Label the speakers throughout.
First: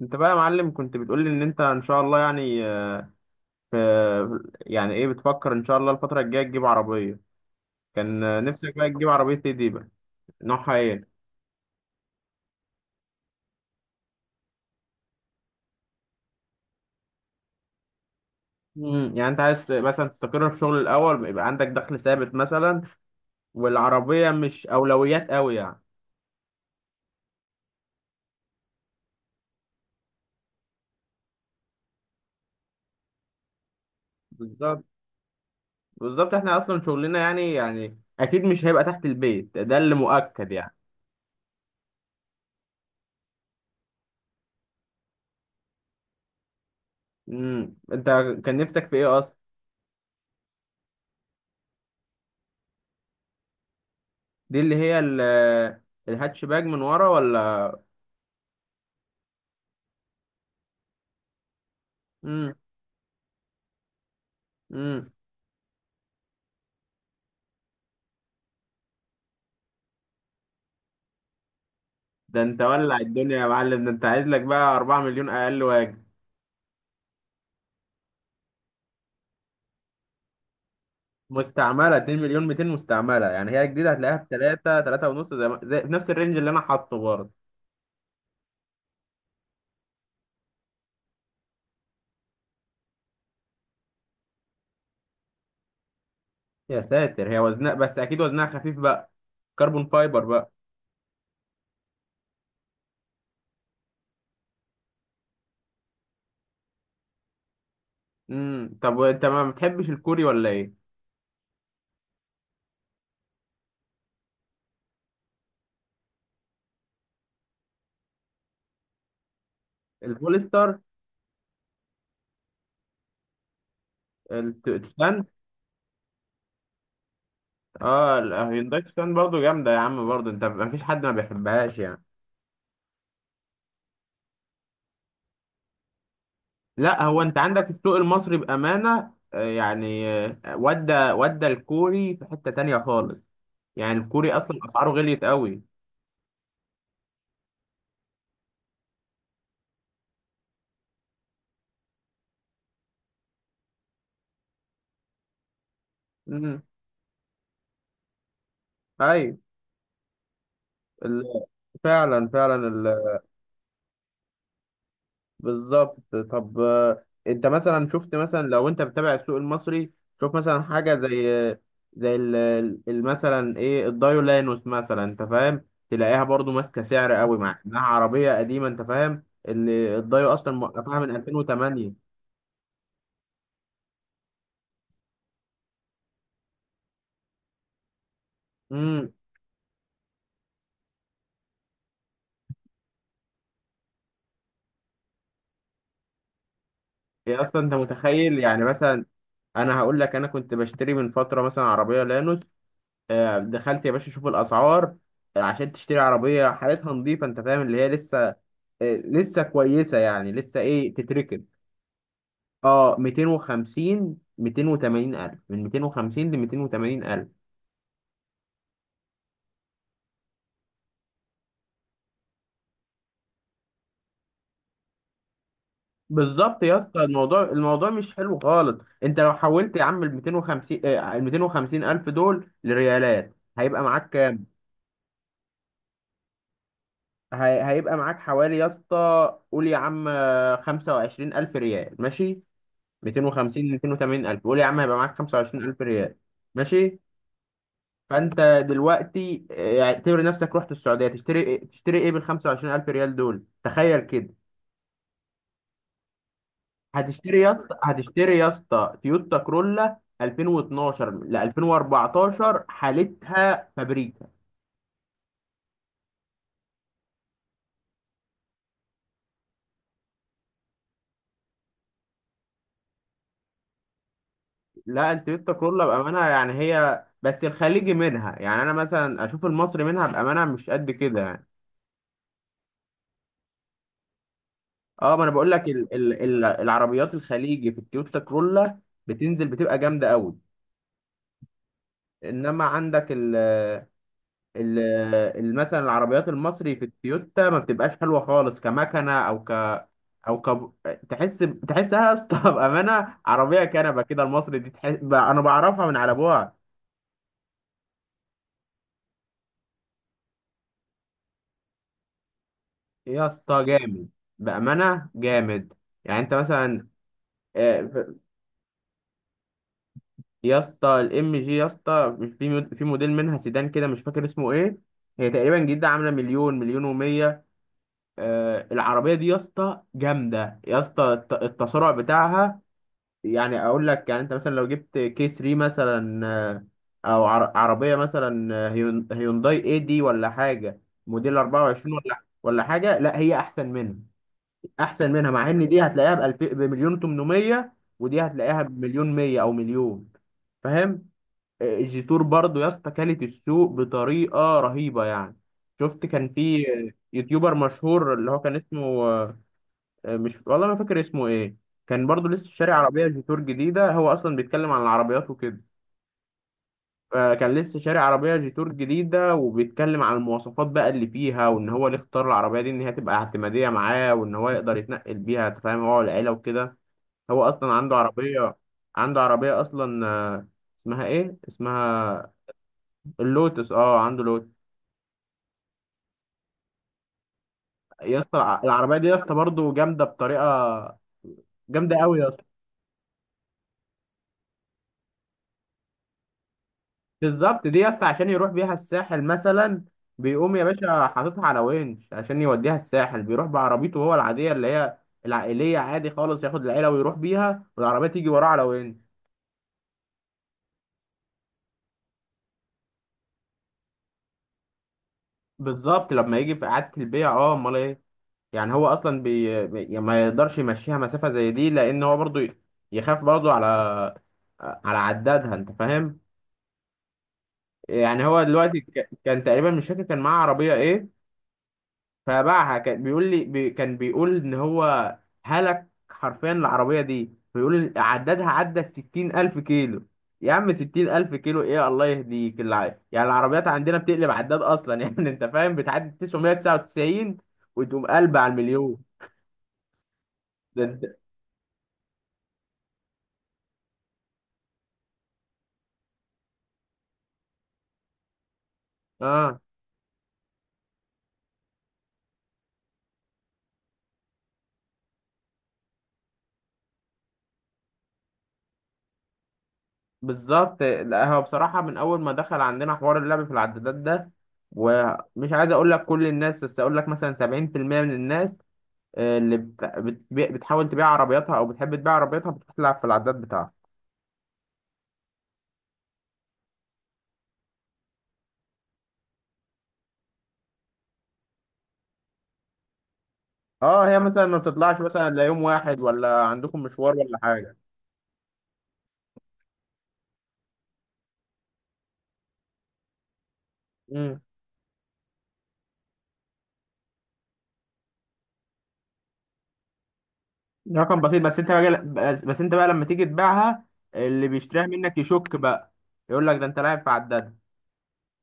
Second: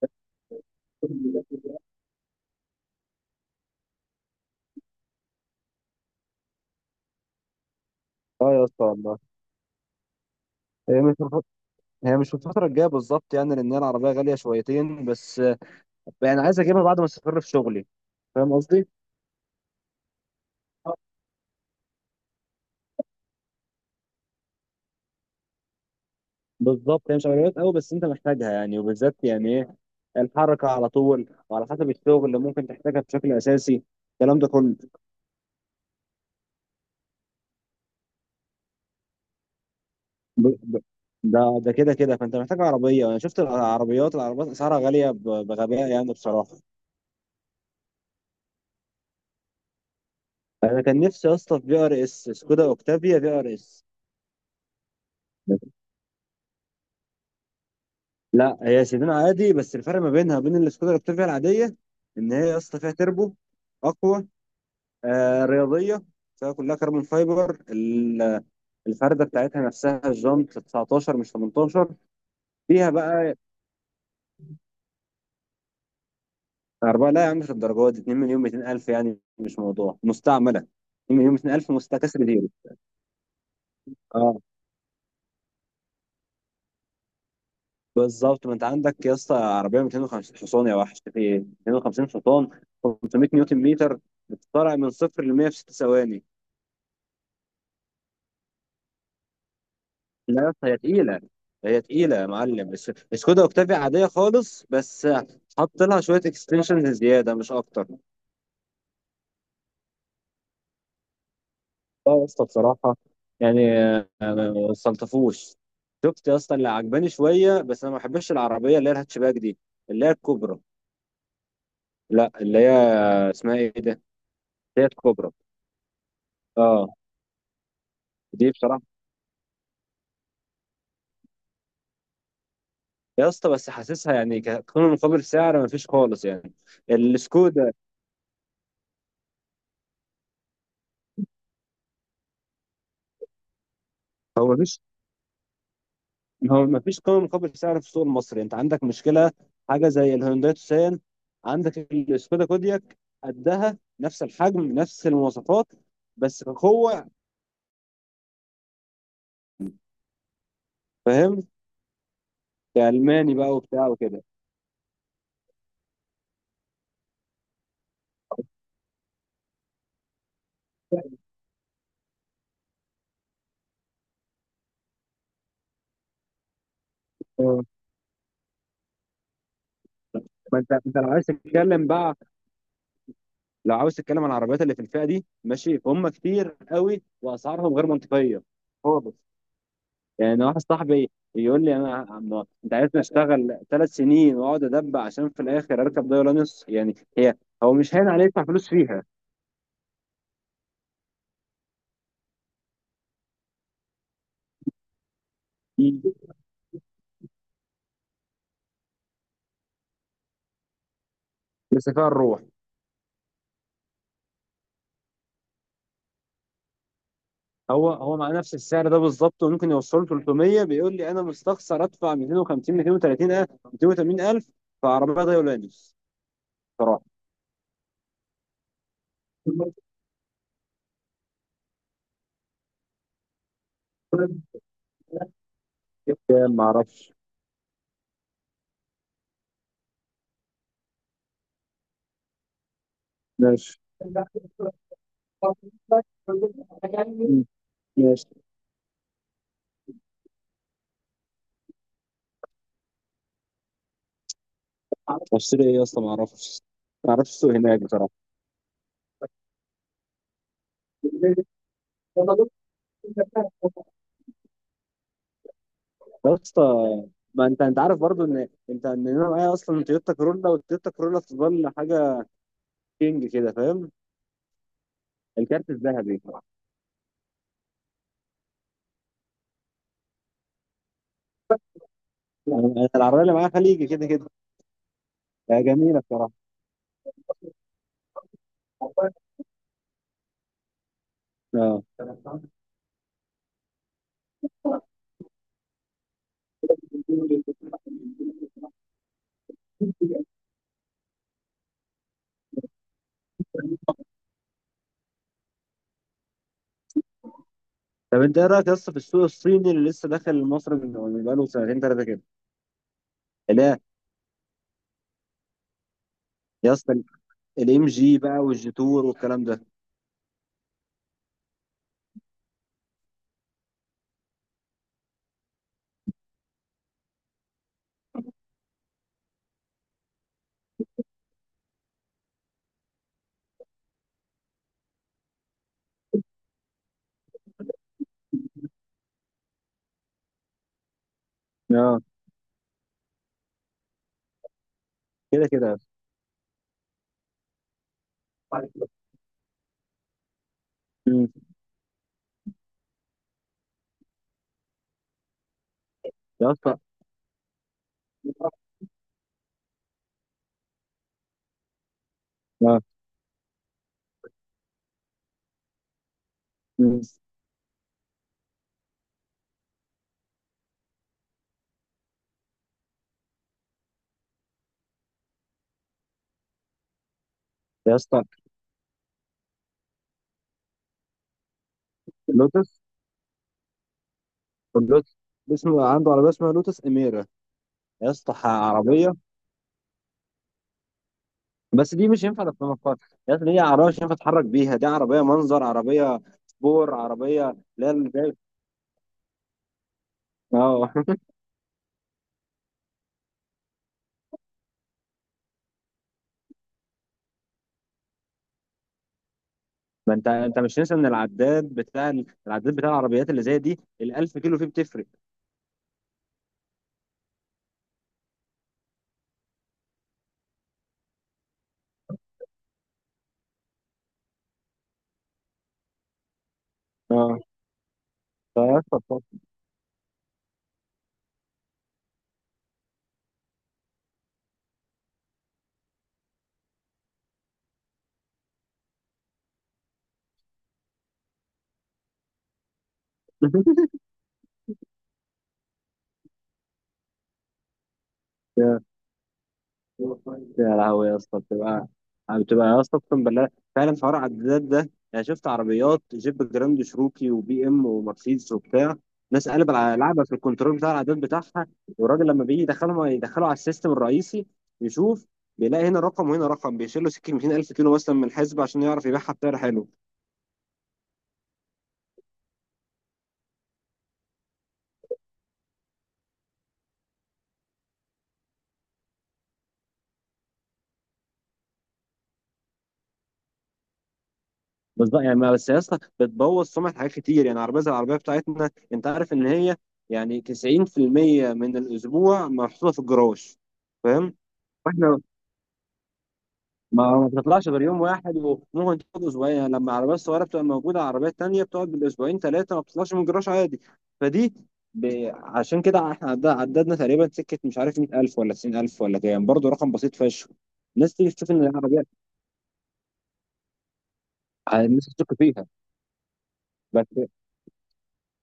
Speaker 1: انت بقى يا معلم، كنت بتقول لي ان انت ان شاء الله يعني في يعني ايه بتفكر ان شاء الله الفتره الجايه تجيب عربيه. كان
Speaker 2: اه يا
Speaker 1: نفسك
Speaker 2: اسطى
Speaker 1: بقى تجيب
Speaker 2: والله،
Speaker 1: عربيه ايه دي بقى؟ نوعها
Speaker 2: هي مش
Speaker 1: ايه؟
Speaker 2: في الف- هي مش في الفترة الجاية بالظبط يعني، لأن هي العربية غالية شويتين بس. يعني عايز أجيبها بعد ما أستقر في شغلي. فاهم قصدي؟
Speaker 1: يعني انت عايز مثلا تستقر في شغل الاول، يبقى عندك دخل ثابت مثلا والعربيه مش اولويات قوي يعني.
Speaker 2: بالظبط، هي مش عمليات قوي بس أنت محتاجها يعني، وبالذات يعني إيه، الحركة على طول وعلى حسب الشغل اللي ممكن تحتاجها بشكل أساسي. الكلام ده كله.
Speaker 1: بالظبط. بالظبط احنا اصلا شغلنا يعني اكيد مش هيبقى تحت البيت ده، اللي
Speaker 2: ب...
Speaker 1: مؤكد يعني.
Speaker 2: ب... ده كده كده، فأنت محتاج عربية. أنا شفت العربيات، العربيات أسعارها غالية بغباء يعني بصراحة.
Speaker 1: انت كان نفسك في ايه اصلا؟
Speaker 2: أنا كان نفسي يا اسطى في بي آر إس، سكودا أوكتافيا بي آر إس.
Speaker 1: دي اللي هي الهاتشباك من ورا ولا؟
Speaker 2: لا، هي سيدان عادي، بس الفرق ما بينها وبين السكودا الاكتافيا العاديه، ان هي يا اسطى فيها تربو اقوى،
Speaker 1: امم
Speaker 2: رياضيه، فيها كلها كربون فايبر. الفرده بتاعتها نفسها، الجنط 19 مش 18.
Speaker 1: ده انت
Speaker 2: فيها
Speaker 1: ولع
Speaker 2: بقى
Speaker 1: الدنيا يا معلم، ده انت عايز لك بقى 4 مليون اقل واجب.
Speaker 2: اربعه. لا يا عم مش الدرجات دي، 2 مليون 200 الف، يعني مش موضوع مستعمله. 2 مليون 200 الف
Speaker 1: مستعمله 2
Speaker 2: مستكسر
Speaker 1: مليون
Speaker 2: زيرو.
Speaker 1: 200 مستعمله؟ يعني هي جديده هتلاقيها ب
Speaker 2: اه
Speaker 1: 3 3 ونص زي, ما- زي في نفس الرينج اللي انا حاطه برضه.
Speaker 2: بالظبط، ما انت عندك يا اسطى عربيه 250 حصان، يا وحش في ايه. 250 حصان، 500 نيوتن متر، بتطلع من صفر ل 100 في 6 ثواني.
Speaker 1: يا ساتر، هي وزنها، بس اكيد وزنها خفيف بقى، كربون فايبر
Speaker 2: لا يا
Speaker 1: بقى.
Speaker 2: اسطى، هي تقيلة. هي تقيلة يا معلم، بس سكودا اوكتافيا عادية خالص، بس حط لها شوية اكستنشنز زيادة مش أكتر.
Speaker 1: طب وانت ما بتحبش الكوري ولا ايه؟
Speaker 2: لا يا اسطى بصراحة، يعني ما صلتفوش. شفت يا اسطى اللي عجباني شوية، بس أنا ما بحبش العربية اللي هي الهاتشباك دي، اللي هي الكوبرا.
Speaker 1: البوليستر؟
Speaker 2: لا اللي هي، اسمها إيه ده؟ اللي هي
Speaker 1: التوشان؟
Speaker 2: الكوبرا، اه.
Speaker 1: اه،
Speaker 2: دي بصراحة
Speaker 1: الهيونداي توشان برضه جامده يا عم، برضه انت ما فيش حد ما بيحبهاش يعني.
Speaker 2: يا اسطى، بس حاسسها يعني كقيمة مقابل سعر ما فيش خالص يعني.
Speaker 1: لا هو انت عندك
Speaker 2: السكودا،
Speaker 1: السوق المصري بامانه، يعني ودى الكوري في حته تانية خالص يعني. الكوري
Speaker 2: هو
Speaker 1: اصلا
Speaker 2: مفيش
Speaker 1: اسعاره غليت قوي.
Speaker 2: هو ما فيش قيمة مقابل سعر في السوق المصري، انت عندك مشكلة. حاجة زي الهونداي توسان، عندك السكودا كودياك، قدها نفس الحجم نفس المواصفات، بس
Speaker 1: امم
Speaker 2: كقوة،
Speaker 1: اي
Speaker 2: فاهم،
Speaker 1: فعلا، فعلا
Speaker 2: كألماني بقى وبتاع وكده.
Speaker 1: بالظبط. طب انت مثلا شفت، مثلا لو انت بتتابع السوق المصري شوف مثلا حاجه زي زي مثلا ايه الدايولانوس مثلا، انت فاهم؟ تلاقيها برضو ماسكه سعر قوي مع
Speaker 2: اه.
Speaker 1: انها عربيه قديمه، انت فاهم؟ اللي الدايو اصلا
Speaker 2: ما انت
Speaker 1: موقفها من 2008.
Speaker 2: لو عاوز تتكلم عن العربيات اللي في الفئة دي، ماشي، فهم كتير قوي واسعارهم غير منطقية خالص. يعني واحد صاحبي يقول لي، انت عايزني اشتغل ثلاث سنين واقعد ادب عشان في الاخر اركب دايلانس، يعني هي،
Speaker 1: يا اصلا
Speaker 2: هو
Speaker 1: انت
Speaker 2: مش هين عليه
Speaker 1: متخيل
Speaker 2: يدفع
Speaker 1: يعني،
Speaker 2: فلوس فيها
Speaker 1: مثلا انا هقول لك انا كنت بشتري من فتره مثلا عربيه لانوس. دخلت يا باشا اشوف الاسعار. عشان تشتري عربيه حالتها نظيفه، انت فاهم اللي هي لسه لسه كويسه يعني لسه ايه تتركب.
Speaker 2: بس فيها الروح.
Speaker 1: اه 250، 280 الف، من 250 ل 280 الف.
Speaker 2: هو مع نفس السعر ده بالظبط، وممكن يوصله 300. بيقول لي انا مستخسر ادفع 250، 230 الف، 280 الف في عربيه دايلانس،
Speaker 1: بالظبط يا
Speaker 2: صراحه.
Speaker 1: اسطى، الموضوع مش حلو خالص. انت لو حولت يا عم ال 250 الف دول لريالات هيبقى معاك،
Speaker 2: يعني ما اعرفش.
Speaker 1: هيبقى معاك حوالي يا اسطى، قول يا عم 25 ألف ريال ماشي. 250،
Speaker 2: ماشي
Speaker 1: 280 ألف، قول يا عم هيبقى معاك 25 ألف ريال، ماشي؟
Speaker 2: ماشي.
Speaker 1: فأنت دلوقتي اعتبر نفسك رحت السعودية تشتري تشتري إيه بالخمسة وعشرين ألف ريال دول، تخيل كده.
Speaker 2: اشتري ايه يا اسطى، ما اعرفش. ما اعرفش
Speaker 1: هتشتري يا
Speaker 2: السوق
Speaker 1: اسطى،
Speaker 2: هناك بصراحه.
Speaker 1: تويوتا كرولا 2012 ل
Speaker 2: يا
Speaker 1: 2014 حالتها فابريك.
Speaker 2: اسطى، ما انت عارف برضو، ان انت ان انا معايا اصلا تويوتا كورولا، والتويوتا كورولا تظل حاجه كينج كده، فاهم.
Speaker 1: لا التويوتا
Speaker 2: الكارت
Speaker 1: كورلا
Speaker 2: الذهبي.
Speaker 1: بأمانة، يعني هي بس الخليجي منها، يعني أنا مثلا أشوف المصري منها بأمانة مش قد كده يعني.
Speaker 2: يعني العربيه اللي معايا خليجي كده كده،
Speaker 1: أه ما أنا بقول لك ال
Speaker 2: جميله
Speaker 1: ال
Speaker 2: بصراحه.
Speaker 1: ال العربيات الخليجي في التويوتا كورلا بتنزل بتبقى جامدة أوي.
Speaker 2: اه.
Speaker 1: إنما عندك ال مثلا العربيات المصري في التويوتا ما بتبقاش حلوة خالص، كمكنة أو ك تحس تحسها يا اسطى بأمانة عربية كنبة كده المصري دي، تحس أنا بعرفها من على أبوها.
Speaker 2: طب انت ايه رايك يا اسطى في السوق الصيني اللي لسه داخل مصر من بقاله سنتين ثلاثه كده.
Speaker 1: يا
Speaker 2: اللي
Speaker 1: اسطى
Speaker 2: هي
Speaker 1: جامد، بأمانة جامد. يعني انت
Speaker 2: يا
Speaker 1: مثلا
Speaker 2: اسطى الام
Speaker 1: آه،
Speaker 2: جي بقى، والجيتور والكلام ده.
Speaker 1: يا اسطى الام جي، يا اسطى مش في في موديل منها سيدان كده، مش فاكر اسمه ايه. هي تقريبا جديده عامله مليون، مليون ومية. العربيه دي يا اسطى جامده، يا اسطى التسارع بتاعها. يعني اقول لك يعني انت مثلا لو جبت كي 3 مثلا، او عربيه مثلا هيونداي اي دي ولا حاجه موديل 24
Speaker 2: اه،
Speaker 1: ولا حاجه، لا هي احسن منها. احسن منها
Speaker 2: كده
Speaker 1: مع ان
Speaker 2: كده
Speaker 1: دي هتلاقيها بمليون 800 ودي
Speaker 2: يا
Speaker 1: هتلاقيها
Speaker 2: اسطى.
Speaker 1: بمليون 100 او مليون، فاهم؟
Speaker 2: مم.
Speaker 1: جيتور برضو يا اسطى كلت السوق بطريقه رهيبه يعني. شفت كان
Speaker 2: يا
Speaker 1: في
Speaker 2: اسطى.
Speaker 1: يوتيوبر مشهور اللي هو كان اسمه مش والله ما فاكر اسمه ايه. كان برضو لسه شاري
Speaker 2: اه.
Speaker 1: عربيه جيتور جديده، هو اصلا بيتكلم عن العربيات وكده.
Speaker 2: مم.
Speaker 1: فكان لسه شاري عربيه جيتور جديده وبيتكلم عن المواصفات بقى اللي فيها، وان هو اللي اختار العربيه دي ان هي تبقى اعتماديه معاه، وان هو يقدر يتنقل بيها أنت فاهم، هو والعيله وكده. هو اصلا
Speaker 2: يا
Speaker 1: عنده
Speaker 2: اسطى
Speaker 1: عربيه عنده عربيه اصلا اسمها ايه، اسمها
Speaker 2: لوتس،
Speaker 1: اللوتس، اه عنده لوتس.
Speaker 2: اللوتس. اسمه عنده عربيه اسمها لوتس اميره. يا
Speaker 1: يا
Speaker 2: اسطى،
Speaker 1: اسطى العربيه دي يا
Speaker 2: عربيه،
Speaker 1: اسطى برضه جامده بطريقه،
Speaker 2: بس
Speaker 1: جامده
Speaker 2: دي
Speaker 1: قوي
Speaker 2: مش
Speaker 1: يا اسطى.
Speaker 2: ينفع تصنفها فرد. يا اسطى دي عربيه مش ينفع تتحرك بيها، دي عربيه منظر، عربيه سبور، عربيه
Speaker 1: بالظبط، دي يا
Speaker 2: لا
Speaker 1: اسطى
Speaker 2: اللي
Speaker 1: عشان
Speaker 2: زي.
Speaker 1: يروح بيها الساحل مثلا، بيقوم يا
Speaker 2: اه
Speaker 1: باشا حاططها على ونش عشان يوديها الساحل، بيروح بعربيته هو العاديه اللي هي العائليه عادي خالص، ياخد العيله ويروح بيها والعربيه تيجي وراه على ونش.
Speaker 2: ما انت مش ننسى ان العداد بتاع، العربيات اللي زي دي ال 1000 كيلو فيه بتفرق.
Speaker 1: بالظبط، لما يجي في اعاده البيع اه، امال ايه. يعني هو اصلا يعني ما يقدرش يمشيها مسافه زي دي، لان هو برضه يخاف برضه على عدادها، انت فاهم.
Speaker 2: اه
Speaker 1: يعني هو دلوقتي كان تقريبا مش فاكر كان معاه عربية ايه فباعها، كان بيقول لي كان بيقول ان هو هلك حرفيا العربية دي، بيقول عددها عدى الـ60 ألف كيلو. يا عم 60 ألف كيلو، ايه الله يهديك يعني العربيات عندنا بتقلب عداد أصلا يعني أنت فاهم، بتعدي 999 وتقوم قلب على
Speaker 2: يا
Speaker 1: المليون.
Speaker 2: يا
Speaker 1: ده انت
Speaker 2: لهوي يا اسطى بتبقى، يا اسطى اقسم بالله، فعلا حوار العدادات ده. انا شفت عربيات جيب جراند شروكي وبي ام ومرسيدس وبتاع ناس
Speaker 1: اه
Speaker 2: قلب على لعبه في الكنترول بتاع العداد بتاعها، والراجل لما بيجي يدخله على السيستم الرئيسي، يشوف، بيلاقي هنا رقم وهنا رقم، بيشيل له سكه 200000 كيلو مثلا من الحزب عشان يعرف يبيعها بسعر حلو.
Speaker 1: بالظبط. لا هو بصراحة من أول ما دخل عندنا حوار اللعب في العدادات ده، ومش عايز أقول لك كل الناس، بس أقول لك مثلا 70% من الناس اللي بتحاول تبيع عربياتها أو بتحب تبيع عربياتها بتروح تلعب في العداد بتاعها.
Speaker 2: بالظبط يعني بس يا اسطى بتبوظ سمعه حاجات كتير، يعني عربيه زي العربيه بتاعتنا، انت عارف ان هي يعني 90% من الاسبوع محطوطه في الجراج،
Speaker 1: أه هي
Speaker 2: فاهم.
Speaker 1: مثلا ما بتطلعش
Speaker 2: واحنا
Speaker 1: مثلا إلا يوم واحد، ولا عندكم
Speaker 2: ما
Speaker 1: مشوار
Speaker 2: ما
Speaker 1: ولا
Speaker 2: بتطلعش
Speaker 1: حاجة.
Speaker 2: غير يوم واحد، وممكن تقعد اسبوعين، يعني لما عربيات صغيره بتبقى موجوده، عربيات تانية بتقعد بالاسبوعين ثلاثه ما بتطلعش من الجراج عادي.
Speaker 1: امم
Speaker 2: فدي ب... عشان كده احنا عددنا تقريبا سكه، مش عارف 100000 ولا 90000 ولا كام، برضه رقم بسيط فشخ. الناس
Speaker 1: رقم
Speaker 2: تيجي
Speaker 1: بسيط،
Speaker 2: تشوف
Speaker 1: بس
Speaker 2: ان
Speaker 1: أنت بقى،
Speaker 2: العربيه،
Speaker 1: بس أنت بقى لما تيجي تبيعها اللي بيشتريها
Speaker 2: الناس
Speaker 1: منك
Speaker 2: تشك
Speaker 1: يشك
Speaker 2: فيها.
Speaker 1: بقى، يقول لك ده أنت لاعب
Speaker 2: بس
Speaker 1: في عداد.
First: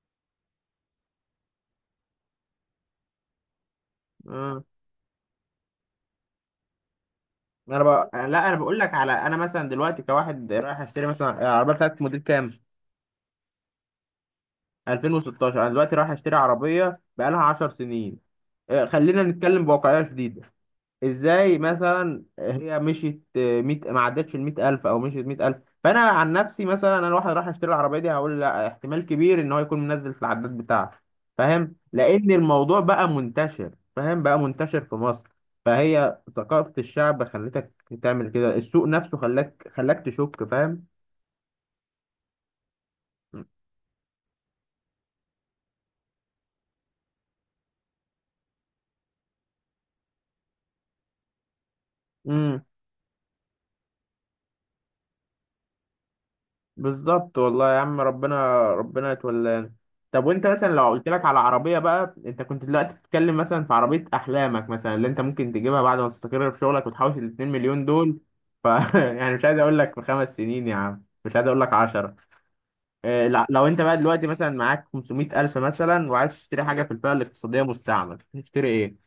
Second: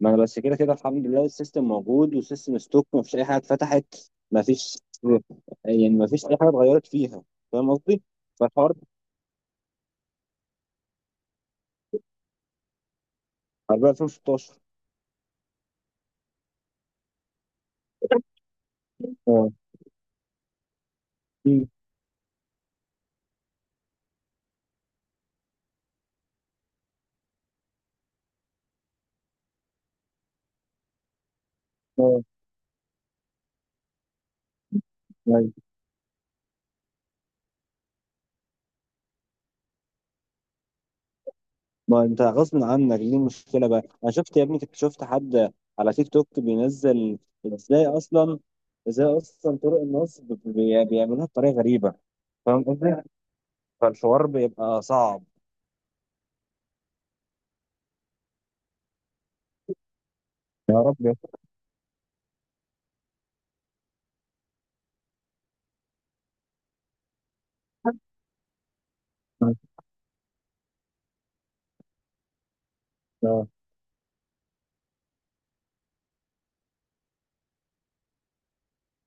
Speaker 2: ما انا بس كده كده الحمد لله، السيستم موجود، والسيستم ستوك ما فيش اي حاجه اتفتحت. ما
Speaker 1: آه.
Speaker 2: فيش يعني ما فيش اي حاجه اتغيرت فيها. فاهم قصدي؟
Speaker 1: لا انا
Speaker 2: فالحوار،
Speaker 1: بقول لك على، انا مثلا دلوقتي كواحد رايح اشتري مثلا العربيه، بتاعت موديل كام؟
Speaker 2: عربيه 2016.
Speaker 1: 2016. انا دلوقتي رايح اشتري عربيه بقالها 10 سنين، خلينا
Speaker 2: اه.
Speaker 1: نتكلم بواقعيه شديده. ازاي
Speaker 2: أمم.
Speaker 1: مثلا هي مشيت ميت ما عدتش ال 100000 او مشيت 100000؟ فانا عن نفسي مثلا، انا واحد راح اشتري العربيه دي هقول لا، احتمال كبير ان هو يكون منزل في العداد بتاعته، فاهم؟
Speaker 2: اه.
Speaker 1: لان الموضوع بقى منتشر، فاهم؟ بقى منتشر في مصر. فهي ثقافه الشعب خلتك تعمل كده، السوق نفسه خلاك تشك، فاهم.
Speaker 2: ما انت غصب عنك دي المشكله بقى. انا شفت يا ابني، شفت حد على تيك توك بينزل، ازاي اصلا، ازاي اصلا طرق النصب بيعملوها بطريقه غريبه.
Speaker 1: امم.
Speaker 2: فاهم قصدي. فالحوار بيبقى صعب.
Speaker 1: بالظبط والله يا عم، ربنا ربنا يتولانا. طب وانت مثلا
Speaker 2: يا
Speaker 1: لو
Speaker 2: رب
Speaker 1: قلت
Speaker 2: يا
Speaker 1: لك على عربيه بقى، انت كنت دلوقتي بتتكلم مثلا في عربيه احلامك مثلا اللي انت ممكن تجيبها بعد ما تستقر في شغلك وتحوش ال 2 مليون دول. ف يعني مش عايز اقول لك في 5 سنين يا عم، مش عايز اقول لك 10. إيه لا،
Speaker 2: رب.
Speaker 1: لو انت بقى دلوقتي مثلا معاك 500000 مثلا وعايز تشتري حاجه في الفئه الاقتصاديه مستعمل تشتري ايه؟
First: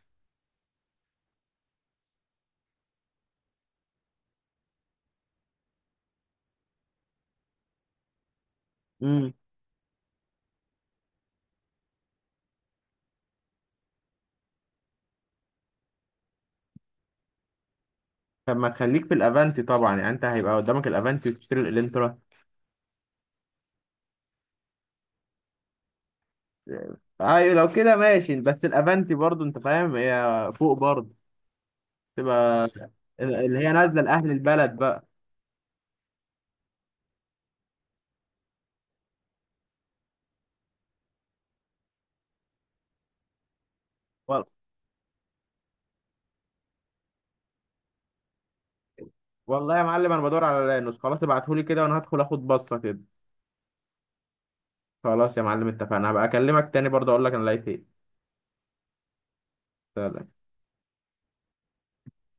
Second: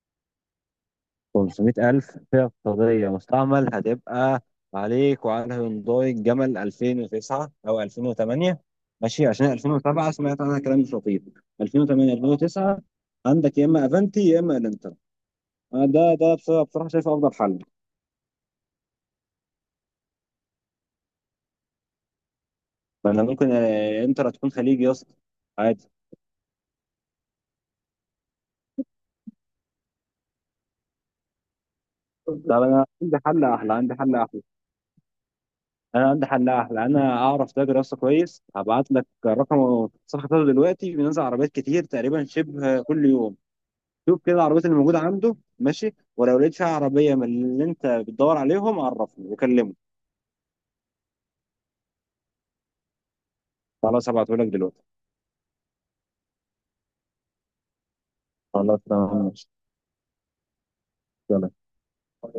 Speaker 2: 500000 فئه اقتصاديه مستعمل. هتبقى عليك وعلى هيونداي الجمل 2009 او 2008، ماشي.
Speaker 1: امم
Speaker 2: عشان 2007 سمعت عنها كلام مش لطيف. 2008، 2009 عندك، يا اما افنتي يا اما الانتر. أنا ده بصراحه شايفه افضل حل.
Speaker 1: طب ما تخليك في الافانتي طبعا، يعني انت هيبقى قدامك الافانتي وتشتري الالنترا.
Speaker 2: لان ممكن، انتر هتكون خليجي يا اسطى عادي.
Speaker 1: ايوه لو كده ماشي، بس الافنتي برضو انت فاهم هي فوق برضو،
Speaker 2: طب
Speaker 1: تبقى
Speaker 2: انا عندي حل
Speaker 1: اللي هي
Speaker 2: احلى، عندي
Speaker 1: نازله
Speaker 2: حل
Speaker 1: لاهل
Speaker 2: احلى،
Speaker 1: البلد بقى.
Speaker 2: انا عندي حل احلى. انا اعرف تاجر يا اسطى كويس، هبعت لك رقم صفحه بتاعته، دلوقتي بينزل عربيات كتير تقريبا شبه كل يوم. شوف كده
Speaker 1: وال-
Speaker 2: العربيات اللي موجوده عنده، ماشي. ولو لقيت فيها عربيه من اللي انت بتدور عليهم عرفني وكلمه.
Speaker 1: والله يا معلم انا بدور على لانوس، خلاص ابعتهولي كده وانا هدخل اخد بصه كده.
Speaker 2: خلاص هبعته لك دلوقتي.
Speaker 1: خلاص يا معلم اتفقنا، هبقى اكلمك تاني برضو اقول لك انا لقيت ايه.
Speaker 2: خلاص تمام ماشي.
Speaker 1: سلام.
Speaker 2: يلا.